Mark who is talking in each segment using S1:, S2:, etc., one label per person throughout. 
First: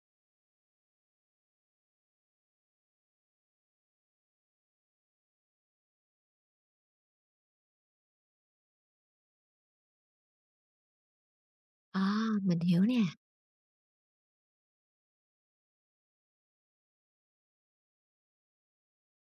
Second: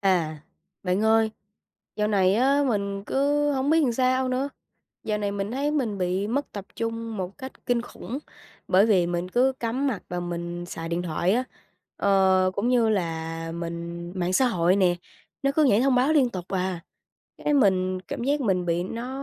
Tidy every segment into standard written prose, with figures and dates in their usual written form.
S1: À, bạn ơi, dạo này á, mình cứ không biết làm sao nữa. Dạo này mình thấy mình bị mất tập trung một cách kinh khủng, bởi vì mình cứ cắm mặt và mình xài điện thoại á.
S2: À,
S1: Ờ,
S2: mình
S1: cũng
S2: hiểu
S1: như
S2: nè.
S1: là mình mạng xã hội nè, nó cứ nhảy thông báo liên tục à. Cái mình cảm giác mình bị nó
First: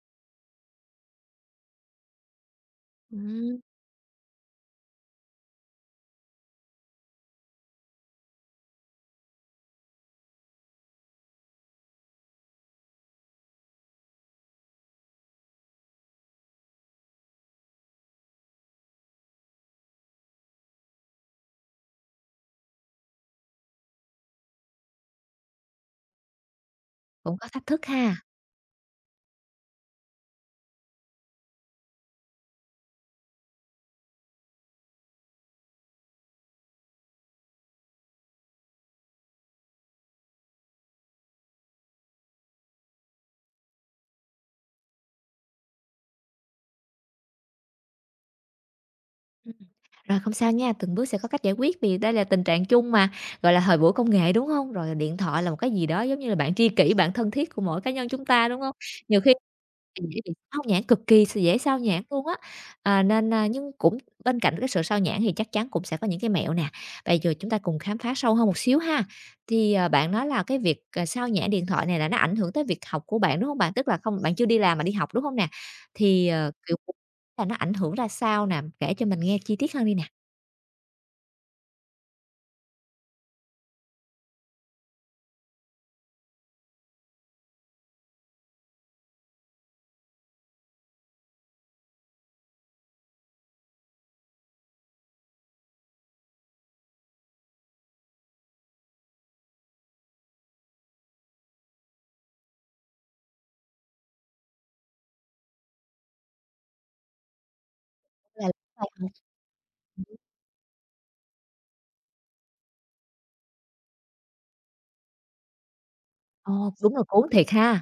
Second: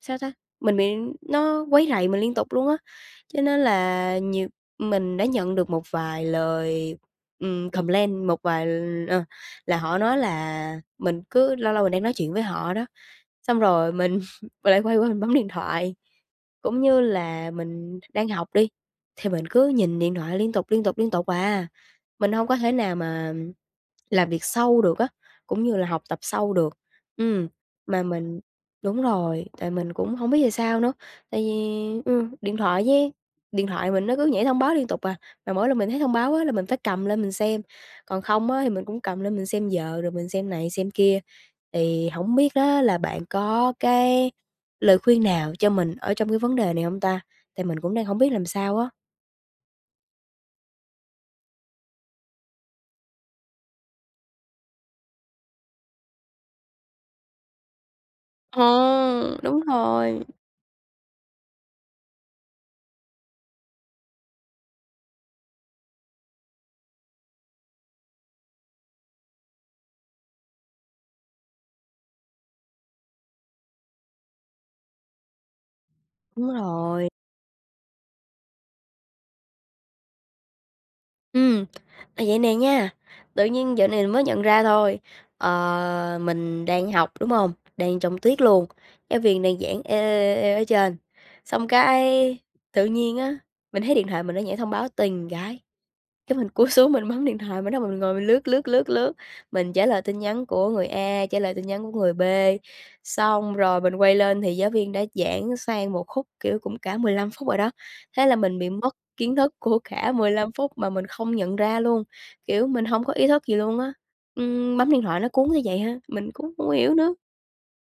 S1: sao ta? Mình bị nó quấy rầy mình liên tục luôn á. Cho nên
S2: Ừm,
S1: là nhiều mình đã nhận được một vài lời, complaint, một vài ờ, là họ nói là mình cứ lâu lâu mình đang nói chuyện với họ đó, xong rồi mình và lại quay qua mình bấm điện thoại. Cũng như là mình đang học đi, thì mình cứ nhìn điện thoại liên tục, liên tục, liên tục à. Mình hông có thể nào mà làm việc sâu được á, cũng như là học tập sâu được.
S2: Cũng
S1: Ừm,
S2: có thách thức
S1: mà
S2: ha.
S1: mình đúng rồi, tại mình cũng hông biết vì sao nữa, tại vì, điện thoại với điện thoại mình nó cứ nhảy thông báo liên tục à, mà mỗi lần mình thấy thông báo á là mình phải cầm lên mình xem, còn không á thì mình cũng cầm lên mình xem giờ rồi mình xem này xem kia. Thì hổng biết đó là bạn có cái lời khuyên nào cho mình ở trong cái vấn đề này hông ta? Tại mình cũng đang hổng biết làm sao á.
S2: Rồi, không sao nha, từng bước sẽ có cách giải quyết vì đây là tình trạng chung mà, gọi là, thời buổi công nghệ, đúng không? Rồi điện thoại là một cái gì đó giống như là bạn tri kỷ, bạn thân thiết của mỗi cá nhân chúng ta, đúng
S1: Ồ,
S2: không? Nhiều khi
S1: đúng
S2: dễ
S1: rồi.
S2: bị sao nhãng, cực kỳ dễ sao nhãng luôn á. À, nên, a nhưng cũng bên cạnh cái sự sao nhãng thì chắc chắn cũng sẽ có những cái mẹo nè. Bây giờ chúng ta cùng khám phá sâu hơn một xíu ha. Thì, bạn nói là cái việc, sao nhãng điện thoại này là nó ảnh hưởng tới việc học của bạn, đúng không bạn? Tức là không bạn chưa đi làm mà đi học, đúng không nè? Thì,
S1: Đúng
S2: kiểu,
S1: rồi.
S2: là nó ảnh hưởng ra sao nè? Kể cho mình nghe chi tiết hơn đi nè.
S1: Ừm, à, vậy nè nha, tự nhiên dạo này mới nhận ra thôi. Ờ, mình đang học, đúng hông? Đang trong tiết luôn, giáo viên đang giảng ê, ê, ê, ê ở trên, xong cái tự nhiên á, mình thấy điện thoại mình nó nhảy thông báo, tiền cái. Cái mình cúi xuống mình bấm điện thoại, mình bắt đầu mình ngồi mình lướt, lướt, lướt, lướt, mình trả lời tin nhắn của người A, trả lời tin nhắn của người B. Xong rồi mình quay lên thì giáo viên đã giảng sang một khúc, kiểu, cũng cả 15 phút rồi đó, thế là
S2: Là
S1: mình bị
S2: phải,
S1: mất kiến thức của cả 15 phút mà mình không nhận ra luôn, kiểu, mình hông có ý thức gì luôn á. Bấm điện thoại nó cuốn tới vậy ha, mình cũng
S2: ờ,
S1: hông hiểu
S2: đúng là
S1: nữa.
S2: cuốn thiệt ha.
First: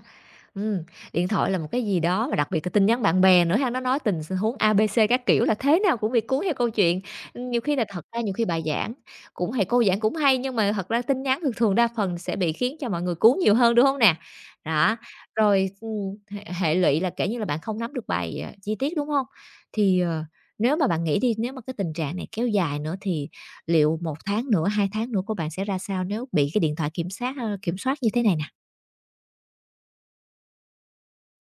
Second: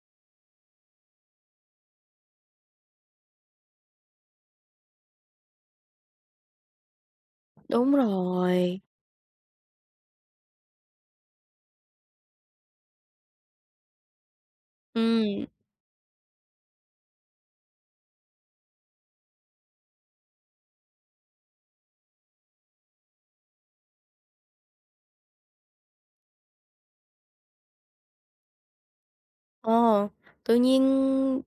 S2: Ừm, Điện thoại là một cái gì đó và đặc biệt là tin nhắn bạn bè nữa ha, nó nói tình huống A, B, C các kiểu là thế nào cũng bị cuốn theo câu chuyện. Nhiều khi là
S1: Đúng
S2: thật ra nhiều khi bài
S1: rồi,
S2: giảng cũng thầy cô giảng cũng hay, nhưng mà thật ra tin nhắn thường thường đa phần sẽ bị khiến cho mọi người cuốn nhiều hơn, đúng không nè? Đó,
S1: ừm.
S2: rồi, hệ hệ lụy là, kể như là, bạn không nắm được bài, chi tiết, đúng không? Thì, nếu mà bạn nghĩ đi, nếu mà cái tình trạng này kéo dài nữa thì liệu 1 tháng nữa, 2 tháng nữa của bạn sẽ ra sao nếu bị cái điện thoại kiểm soát như thế này nè?
S1: Ồ, tự nhiên,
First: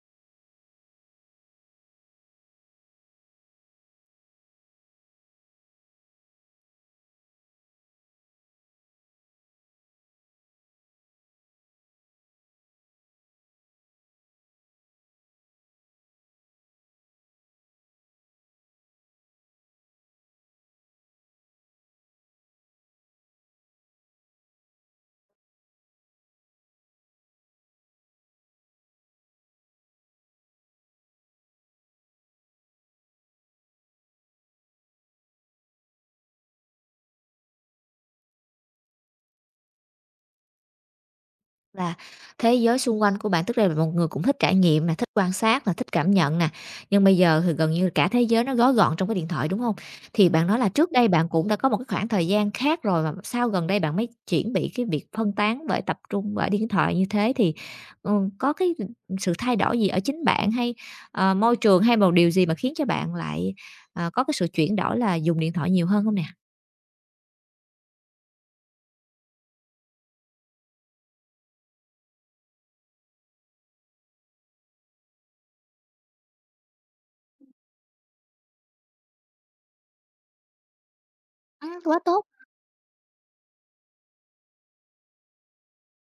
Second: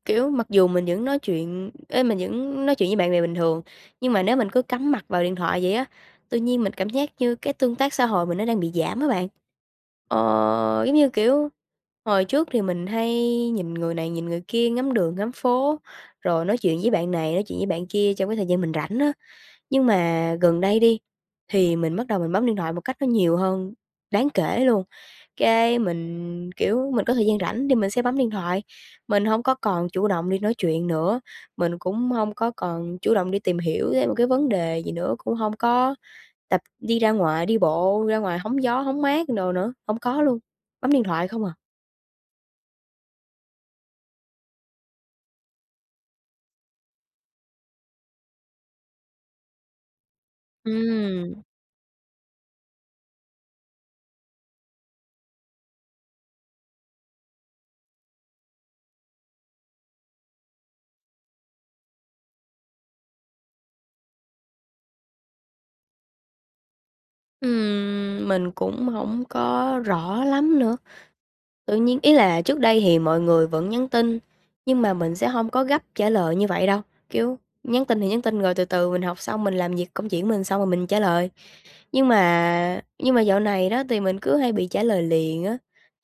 S1: kiểu, mặc dù mình vẫn nói chuyện mình vẫn nói chuyện với bạn bè bình thường, nhưng mà nếu mình cứ cắm mặt vào điện thoại vậy á, tự nhiên mình cảm giác như cái tương tác xã hội mình nó đang bị giảm á bạn. Ờ, giống như, kiểu, hồi trước thì mình hay nhìn người này nhìn người kia, ngắm đường ngắm phố, rồi nói chuyện với bạn này, nói chuyện với bạn kia trong cái thời gian mình rảnh á. Nhưng mà gần đây đi, thì mình bắt đầu mình bấm điện thoại một cách nó nhiều hơn đáng kể luôn. Cái mình, kiểu, mình có thời gian rảnh thì mình sẽ bấm điện thoại, mình không có còn chủ động đi nói chuyện nữa, mình cũng không có còn chủ động đi tìm hiểu thêm một cái vấn đề gì nữa, cũng không có tập đi ra ngoài, đi bộ ra ngoài hóng gió, hóng mát đồ nữa, hông có luôn, bấm điện thoại không à.
S2: Là thế giới xung quanh của bạn, tức là một người cũng thích trải nghiệm nè, thích quan sát nè, thích cảm nhận nè, nhưng bây giờ thì gần như cả thế giới nó gói gọn trong cái điện thoại, đúng không? Thì bạn nói là trước đây bạn
S1: Ừm,
S2: cũng đã có một cái khoảng thời gian khác rồi, mà sao gần đây bạn mới chuyển bị cái việc phân tán bởi tập trung bởi điện thoại như thế thì, có cái, sự thay đổi gì ở chính bạn hay, môi trường hay một điều gì mà khiến cho bạn lại, có cái sự chuyển đổi là dùng điện thoại nhiều hơn không nè?
S1: mình cũng hổng có rõ lắm nữa. Tự nhiên, ý là trước đây thì mọi người vẫn nhắn tin, nhưng mà mình sẽ hông có gấp trả lời như vậy đâu, kiểu, nhắn tin thì nhắn tin rồi từ từ mình học xong mình làm việc công chuyện của mình xong rồi mình trả lời.
S2: Quá
S1: Nhưng
S2: tốt,
S1: mà nhưng mà dạo này đó thì mình cứ hay bị trả lời liền á,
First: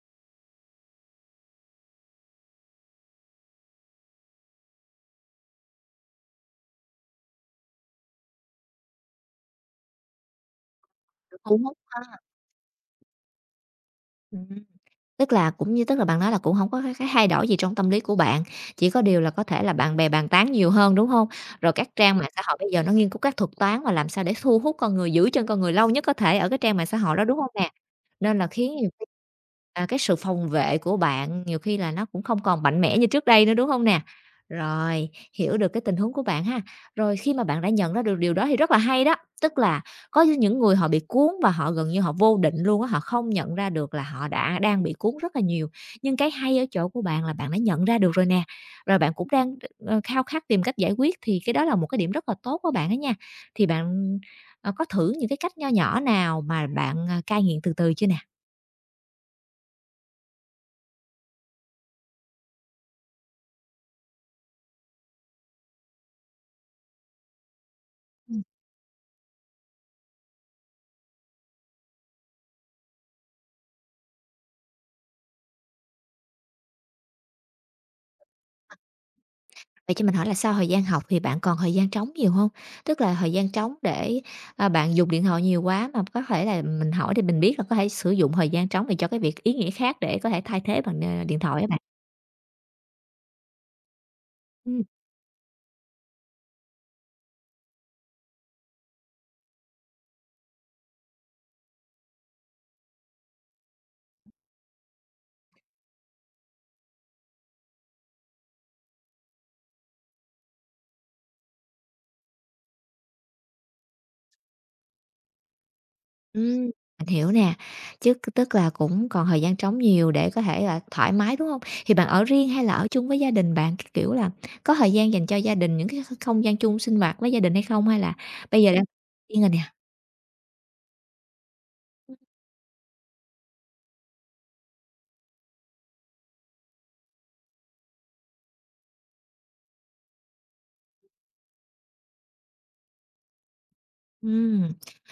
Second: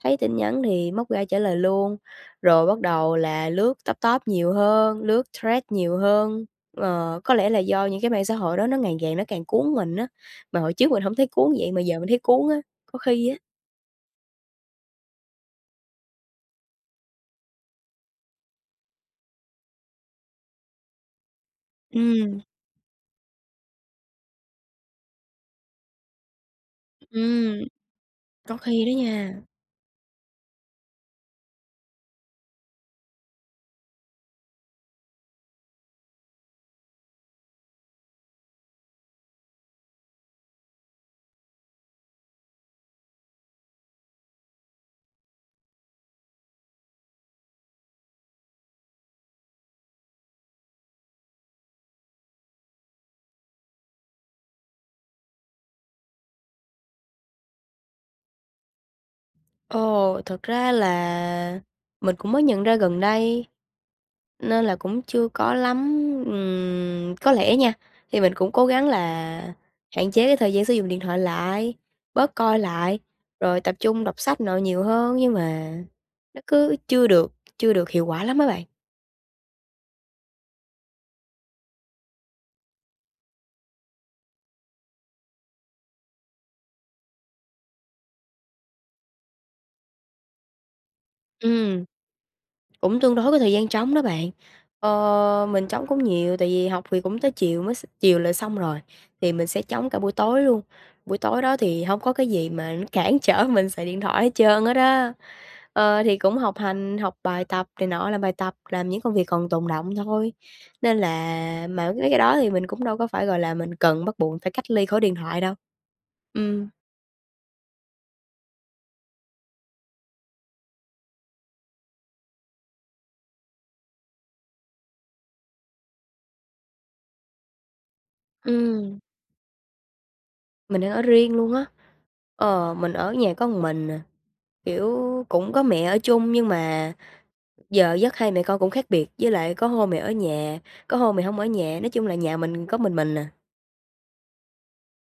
S1: thấy tin nhắn thì móc ra trả lời luôn, rồi bắt đầu là lướt TikTok nhiều hơn, lướt thread nhiều hơn. Ờ, có lẽ là do những cái mạng xã hội đó nó ngày càng cuốn mình á, mà hồi trước mình hổng thấy cuốn
S2: cũng
S1: vậy
S2: hông
S1: mà giờ mình
S2: ha.
S1: thấy cuốn á.
S2: Tức là cũng như tức là bạn nói là cũng không có cái thay đổi gì trong tâm lý của bạn, chỉ có điều là có thể là bạn bè bàn tán nhiều hơn, đúng không? Rồi các trang mạng
S1: Ừm,
S2: xã hội bây giờ nó nghiên cứu các thuật toán mà làm sao để thu hút con người, giữ chân con người lâu nhất có thể ở cái trang mạng xã hội đó, đúng không
S1: ừm.
S2: nè? Nên là
S1: Có
S2: khiến
S1: khi đó
S2: nhiều khi,
S1: nha.
S2: cái sự phòng vệ của bạn nhiều khi là nó cũng không còn mạnh mẽ như trước đây nữa, đúng không nè? Rồi, hiểu được cái tình huống của bạn ha. Rồi khi mà bạn đã nhận ra được điều đó thì rất là hay đó, tức là có những người họ bị cuốn và họ gần như họ vô định luôn á, họ không nhận ra được là họ đã đang bị cuốn rất là nhiều. Nhưng cái hay ở chỗ của bạn là bạn đã nhận ra được rồi nè, rồi bạn cũng đang, khao khát tìm cách giải quyết thì cái đó là một cái điểm rất là tốt của bạn á nha. Thì bạn, có thử những cái cách nho nhỏ nào mà bạn, cai nghiện từ từ chưa nè?
S1: Ồ, thật ra là mình cũng mới nhận ra gần đây, nên là cũng chưa có lắm. Có lẽ nha, thì mình cũng cố gắng là hạn chế cái thời gian sử dụng điện thoại lại, bớt coi lại, rồi tập trung đọc sách nọ nhiều hơn, nhưng mà nó cứ chưa được hiệu quả lắm mấy bạn.
S2: À. Vậy cho mình hỏi là sau thời gian học thì bạn còn thời gian trống nhiều hông? Tức là thời gian trống để, bạn dùng điện thoại nhiều quá mà có thể là mình hỏi thì mình biết là có thể sử dụng thời gian trống này cho cái việc ý nghĩa khác để có thể thay thế bằng, điện thoại á bạn.
S1: Ừm. Cũng tương đối cái thời gian trống đó bạn.
S2: Ừm,
S1: Ờ, mình trống cũng nhiều, tại vì học thì cũng tới chiều mới s chiều là xong rồi, thì mình sẽ trống cả buổi tối luôn. Buổi tối đó thì không có cái gì mà nó cản trở mình xài điện thoại hết trơn hết á. Ờ, thì cũng học hành, học bài tập này nọ, làm bài tập, làm những công việc còn tồn động thôi. Nên là mà mấy cái đó thì mình cũng đâu có phải, gọi là, mình cần bắt buộc phải cách ly khỏi điện thoại đâu.
S2: ừm,
S1: Ừm,
S2: mình hiểu nè, chứ tức là cũng còn thời gian trống nhiều để có thể là thoải mái, đúng hông? Thì bạn ở riêng hay là ở chung với gia đình bạn? Cái kiểu là có thời gian dành cho gia đình, những cái không gian chung sinh hoạt với gia đình hay không? Hay là bây giờ đang
S1: ừm,
S2: riêng rồi nè?
S1: mình đang ở riêng luôn á. Ờ, mình ở nhà có một mình à. Kiểu, cũng có mẹ ở chung nhưng mà giờ giấc hai mẹ con cũng khác biệt, với lại có hôm mẹ ở nhà, có hôm mẹ hông ở nhà, nói chung là nhà mình có mình à.
S2: Ừm,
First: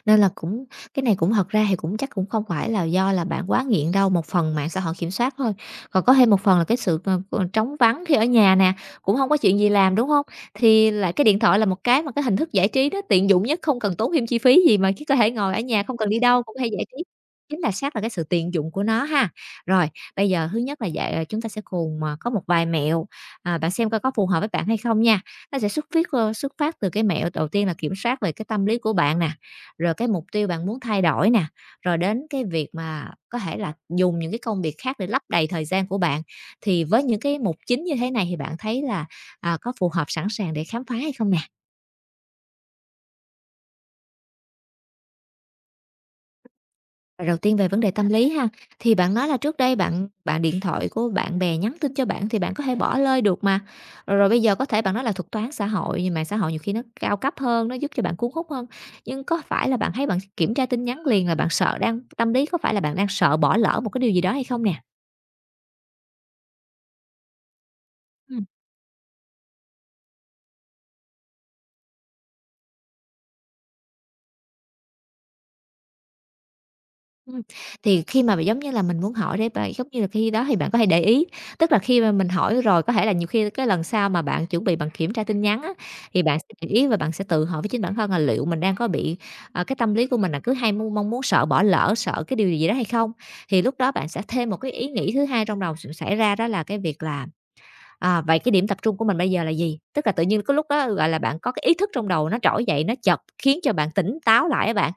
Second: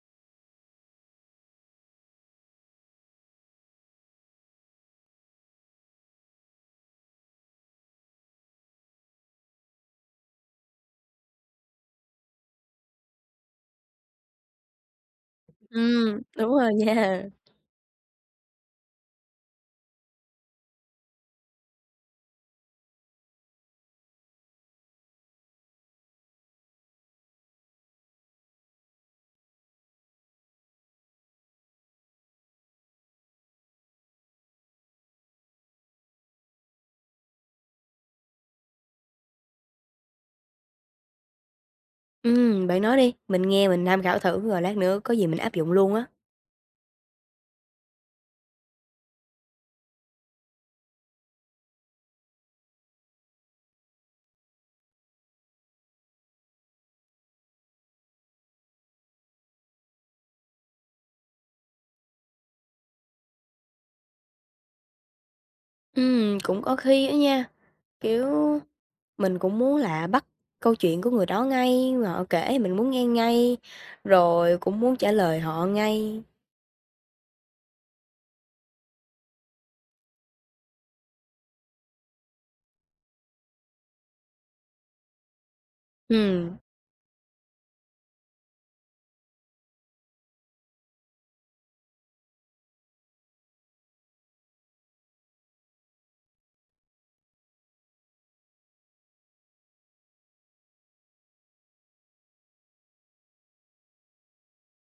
S2: Nên là cũng cái này cũng thật ra thì cũng chắc cũng không phải là do là bạn quá nghiện đâu, một phần mạng xã hội kiểm soát thôi, còn có thêm một phần là cái sự, trống vắng khi ở nhà nè, cũng không có chuyện gì làm, đúng không? Thì lại cái điện thoại là một cái mà cái hình thức giải trí đó tiện dụng nhất, không cần tốn thêm chi phí gì mà chỉ có thể ngồi ở nhà không cần đi
S1: Ừm.
S2: đâu
S1: Đúng
S2: cũng hay
S1: rồi
S2: giải trí,
S1: nha.
S2: chính là xác là cái sự tiện dụng của nó ha. Rồi, bây giờ thứ nhất là dạ, chúng ta sẽ cùng, có một vài mẹo, bạn xem coi có phù hợp với bạn hay không nha. Nó sẽ xuất phát từ cái mẹo đầu tiên là kiểm soát về cái tâm lý của bạn nè, rồi cái mục tiêu bạn muốn thay đổi nè, rồi đến cái việc mà có thể là dùng những cái công việc khác để lấp đầy thời gian của bạn. Thì với những cái mục chính như thế này thì bạn thấy là, có phù hợp sẵn sàng để khám phá hay không nè?
S1: Bạn nói đi, mình nghe mình tham khảo thử rồi lát nữa có gì mình áp dụng luôn á.
S2: Đầu tiên về vấn đề tâm lý ha, thì bạn nói là trước đây bạn bạn điện thoại của bạn bè nhắn tin cho bạn thì bạn có thể bỏ lơi được mà. Rồi rồi bây giờ có thể bạn nói là thuật toán xã hội, nhưng mạng xã hội nhiều khi nó cao cấp hơn, nó giúp cho bạn cuốn hút hơn. Nhưng có phải là bạn thấy bạn kiểm tra tin nhắn liền là bạn sợ đang tâm lý có phải là bạn đang sợ bỏ lỡ một cái điều gì đó hay không nè?
S1: Cũng có khi á nha, kiểu, mình cũng muốn là bắt câu chuyện của người đó ngay, mà họ kể mình muốn nghe ngay, rồi cũng muốn trả lời họ ngay.
S2: Ừm, thì khi mà giống như là mình muốn hỏi để bạn giống như là khi đó thì bạn có thể để ý, tức là khi mà mình hỏi rồi có thể là nhiều khi cái lần sau mà bạn chuẩn bị bạn kiểm tra tin nhắn á, thì bạn sẽ
S1: Ừm,
S2: để ý và bạn sẽ tự hỏi với chính bản thân là liệu mình đang có bị, cái tâm lý của mình là cứ hay mong mong muốn sợ bỏ lỡ, sợ cái điều gì đó hay không? Thì lúc đó bạn sẽ thêm một cái ý nghĩ thứ hai trong đầu xảy ra đó là cái việc là à, vậy cái điểm tập trung của mình bây giờ là gì? Tức là tự nhiên có lúc đó, gọi là, bạn có cái ý thức trong đầu nó trỗi dậy, nó chợt khiến cho bạn tỉnh táo lại á bạn,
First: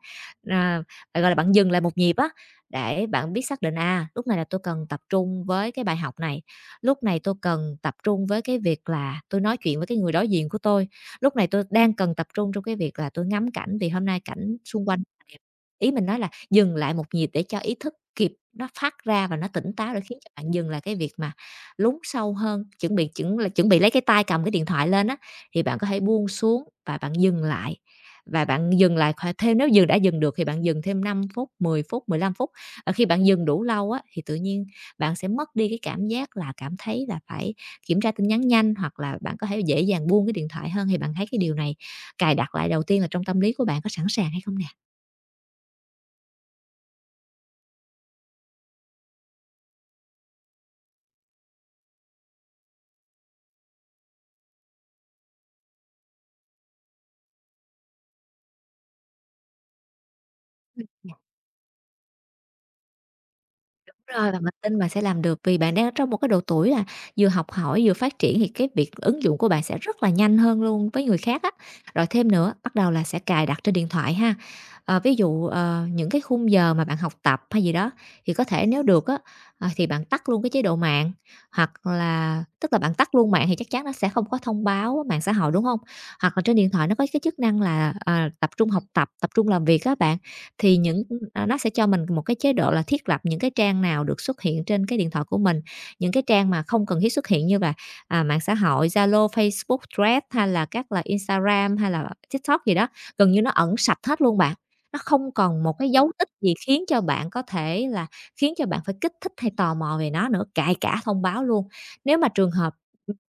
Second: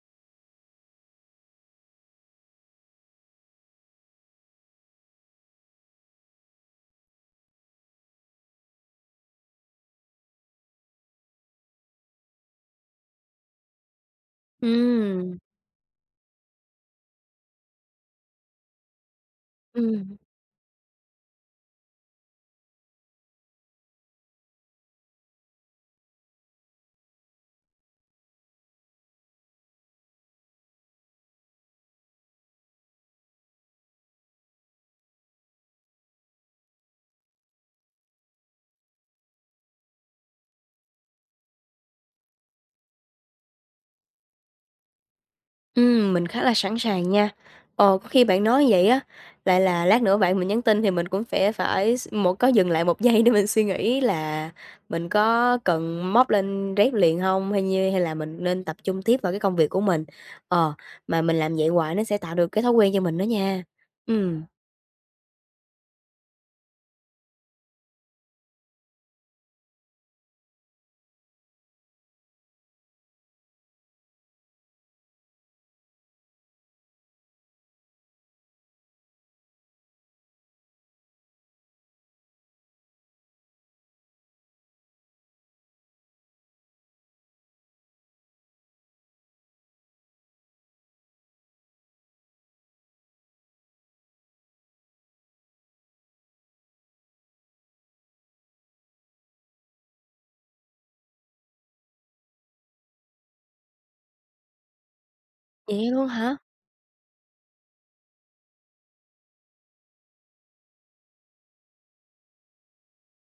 S2: à, gọi là, bạn dừng lại một nhịp á, để bạn biết xác định, lúc này là tôi cần tập trung với cái bài học này, lúc này tôi cần tập trung với cái việc là tôi nói chuyện với cái người đối diện của tôi, lúc này tôi đang cần tập trung trong cái việc là tôi ngắm cảnh vì hôm nay cảnh xung quanh
S1: ừm,
S2: đẹp. Ý mình nói là dừng lại một nhịp để cho ý thức kịp nó phát ra và nó tỉnh táo để
S1: ừm.
S2: khiến cho bạn dừng lại cái việc mà lún sâu hơn, chuẩn bị lấy cái tay cầm cái điện thoại lên á, thì bạn có thể buông xuống và bạn dừng lại, và bạn dừng lại khoảng thêm nếu dừng đã dừng được thì bạn dừng thêm 5 phút, 10 phút, 15 phút. Khi bạn dừng đủ lâu á, thì tự nhiên bạn sẽ mất đi cái cảm giác là cảm thấy là phải kiểm tra tin nhắn nhanh, hoặc là bạn có thể dễ dàng buông cái điện thoại hơn, thì bạn thấy cái điều này cài đặt lại đầu tiên là trong tâm lý của bạn có sẵn sàng hay không nè?
S1: Mình khá là sẵn sàng nha. Ờ, có khi bạn nói vậy á, lại là lát nữa bạn mình nhắn tin thì mình cũng phải phải s một có dừng lại một giây để mình suy nghĩ là mình có cần móc lên dép liền không hay là mình nên tập trung tiếp vào cái công việc của mình. Ờ, mà mình làm vậy hoài nó sẽ tạo được cái thói quen cho mình đó nha.
S2: Đúng rồi,
S1: Ừ
S2: và mình tin bạn sẽ làm được vì bạn đang ở trong một cái độ tuổi là vừa học hỏi, vừa phát triển thì cái việc ứng dụng của bạn sẽ rất là nhanh hơn luôn với người khác á. Rồi thêm nữa, bắt đầu là sẽ cài đặt trên điện thoại ha. Ví dụ, những cái khung giờ mà bạn học tập hay gì đó thì có thể nếu được á, thì bạn tắt luôn cái chế độ mạng, hoặc là tức là bạn tắt luôn mạng thì chắc chắn nó sẽ không có thông báo mạng xã hội, đúng không? Hoặc là trên điện thoại nó có cái chức năng là, à, tập trung học tập, tập trung làm việc á bạn, thì nó sẽ cho mình một cái chế độ là thiết lập những cái trang nào được xuất hiện trên cái điện thoại của mình. Những cái trang mà không cần thiết xuất hiện như là, à, mạng xã hội, Zalo, Facebook, Threads hay là các là Instagram hay là TikTok gì đó, gần như nó ẩn sạch hết luôn bạn. Nó không còn một
S1: Vậy
S2: cái
S1: luôn
S2: dấu tích
S1: hả?
S2: gì khiến cho bạn phải kích thích hay tò mò về nó nữa, cài cả thông báo luôn. Nếu mà trường hợp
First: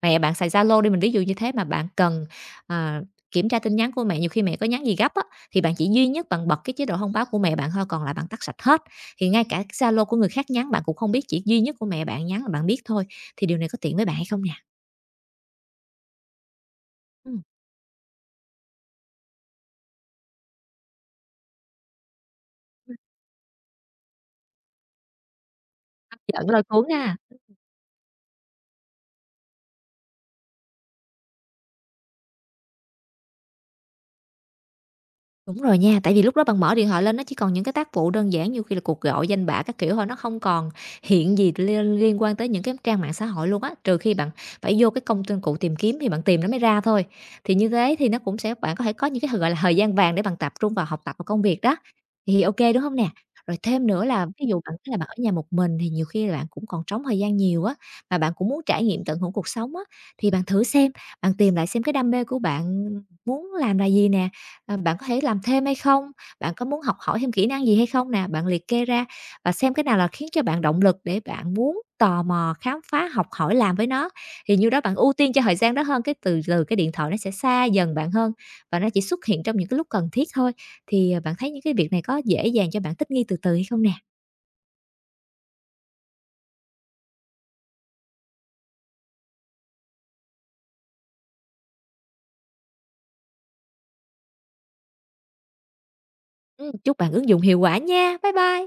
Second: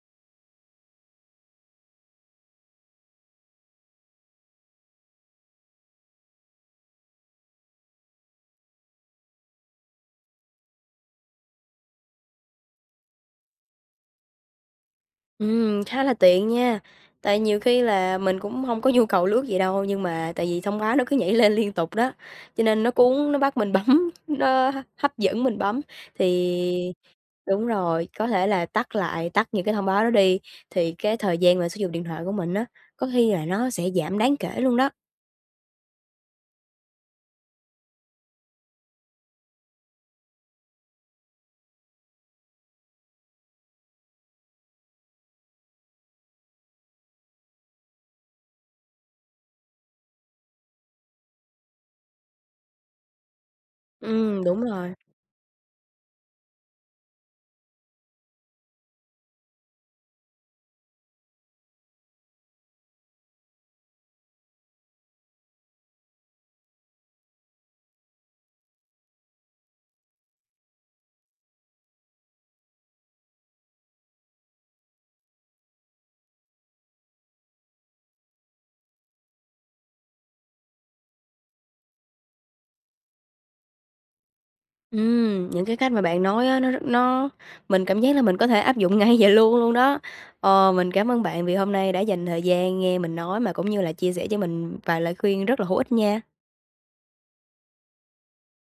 S2: mẹ bạn xài Zalo đi, mình ví dụ như thế mà bạn cần, ờ, kiểm tra tin nhắn của mẹ, nhiều khi mẹ có nhắn gì gấp á, thì bạn chỉ duy nhất bạn bật cái chế độ thông báo của mẹ bạn thôi, còn lại bạn tắt sạch hết. Thì ngay cả cái Zalo của người khác nhắn bạn cũng không biết, chỉ duy nhất của mẹ bạn nhắn là bạn biết thôi. Thì điều này có tiện với bạn hay không nè?
S1: Khá là tiện nha. Tại
S2: Ừm,
S1: nhiều khi là mình cũng không có nhu cầu lướt gì đâu, nhưng mà tại vì thông báo nó cứ nhảy lên liên tục đó, cho nên nó
S2: ưm,
S1: cuốn, nó bắt mình bấm, nó hấp dẫn mình bấm.
S2: hấp dẫn lôi cuốn
S1: Thì
S2: ha.
S1: đúng rồi, có thể là tắt lại, tắt những cái thông báo đó đi, thì cái thời gian mà sử dụng điện thoại của mình á, có khi là nó sẽ giảm đáng kể luôn đó.
S2: Đúng rồi nha, tại vì lúc đó bạn mở điện thoại lên nó chỉ còn những cái tác vụ đơn giản, nhiều khi là cuộc gọi, danh bạ các kiểu thôi, nó không còn hiện gì liên liên quan tới những cái trang mạng xã hội luôn á, trừ khi bạn phải vô cái công cụ tìm kiếm thì bạn tìm nó mới ra thôi. Thì như thế thì nó cũng sẽ bạn có thể có những cái, gọi là, thời gian vàng để bạn tập trung vào học tập và công việc đó, thì ok đúng không nè? Rồi thêm nữa là ví
S1: Đúng
S2: dụ bạn nói
S1: rồi.
S2: là bạn ở nhà một mình thì nhiều khi là bạn cũng còn trống thời gian nhiều á, mà bạn cũng muốn trải nghiệm tận hưởng cuộc sống á, thì bạn thử xem, bạn tìm lại xem cái đam mê của bạn muốn làm là gì nè. Bạn có thể làm thêm hay không? Bạn có muốn học hỏi thêm kỹ năng gì hay không nè? Bạn liệt kê ra và xem cái nào là khiến cho bạn động lực để bạn muốn tò mò, khám phá, học hỏi làm với nó. Thì như đó bạn ưu tiên cho thời gian đó hơn, cái từ từ cái điện thoại nó sẽ xa dần bạn hơn và nó chỉ xuất hiện trong những cái lúc cần thiết thôi. Thì, bạn thấy những cái việc này có dễ dàng cho bạn thích nghi từ từ hay không nè?
S1: Những cái cách mà bạn nói á, nó rất nó mình cảm giác là mình có thể áp dụng ngay vậy luôn luôn đó. Ờ, mình cảm ơn bạn vì hôm nay đã dành thời gian nghe mình nói mà cũng như là chia sẻ cho mình vài lời khuyên rất là hữu ích nha.
S2: Chúc bạn ứng dụng hiệu quả nha. Bye bye.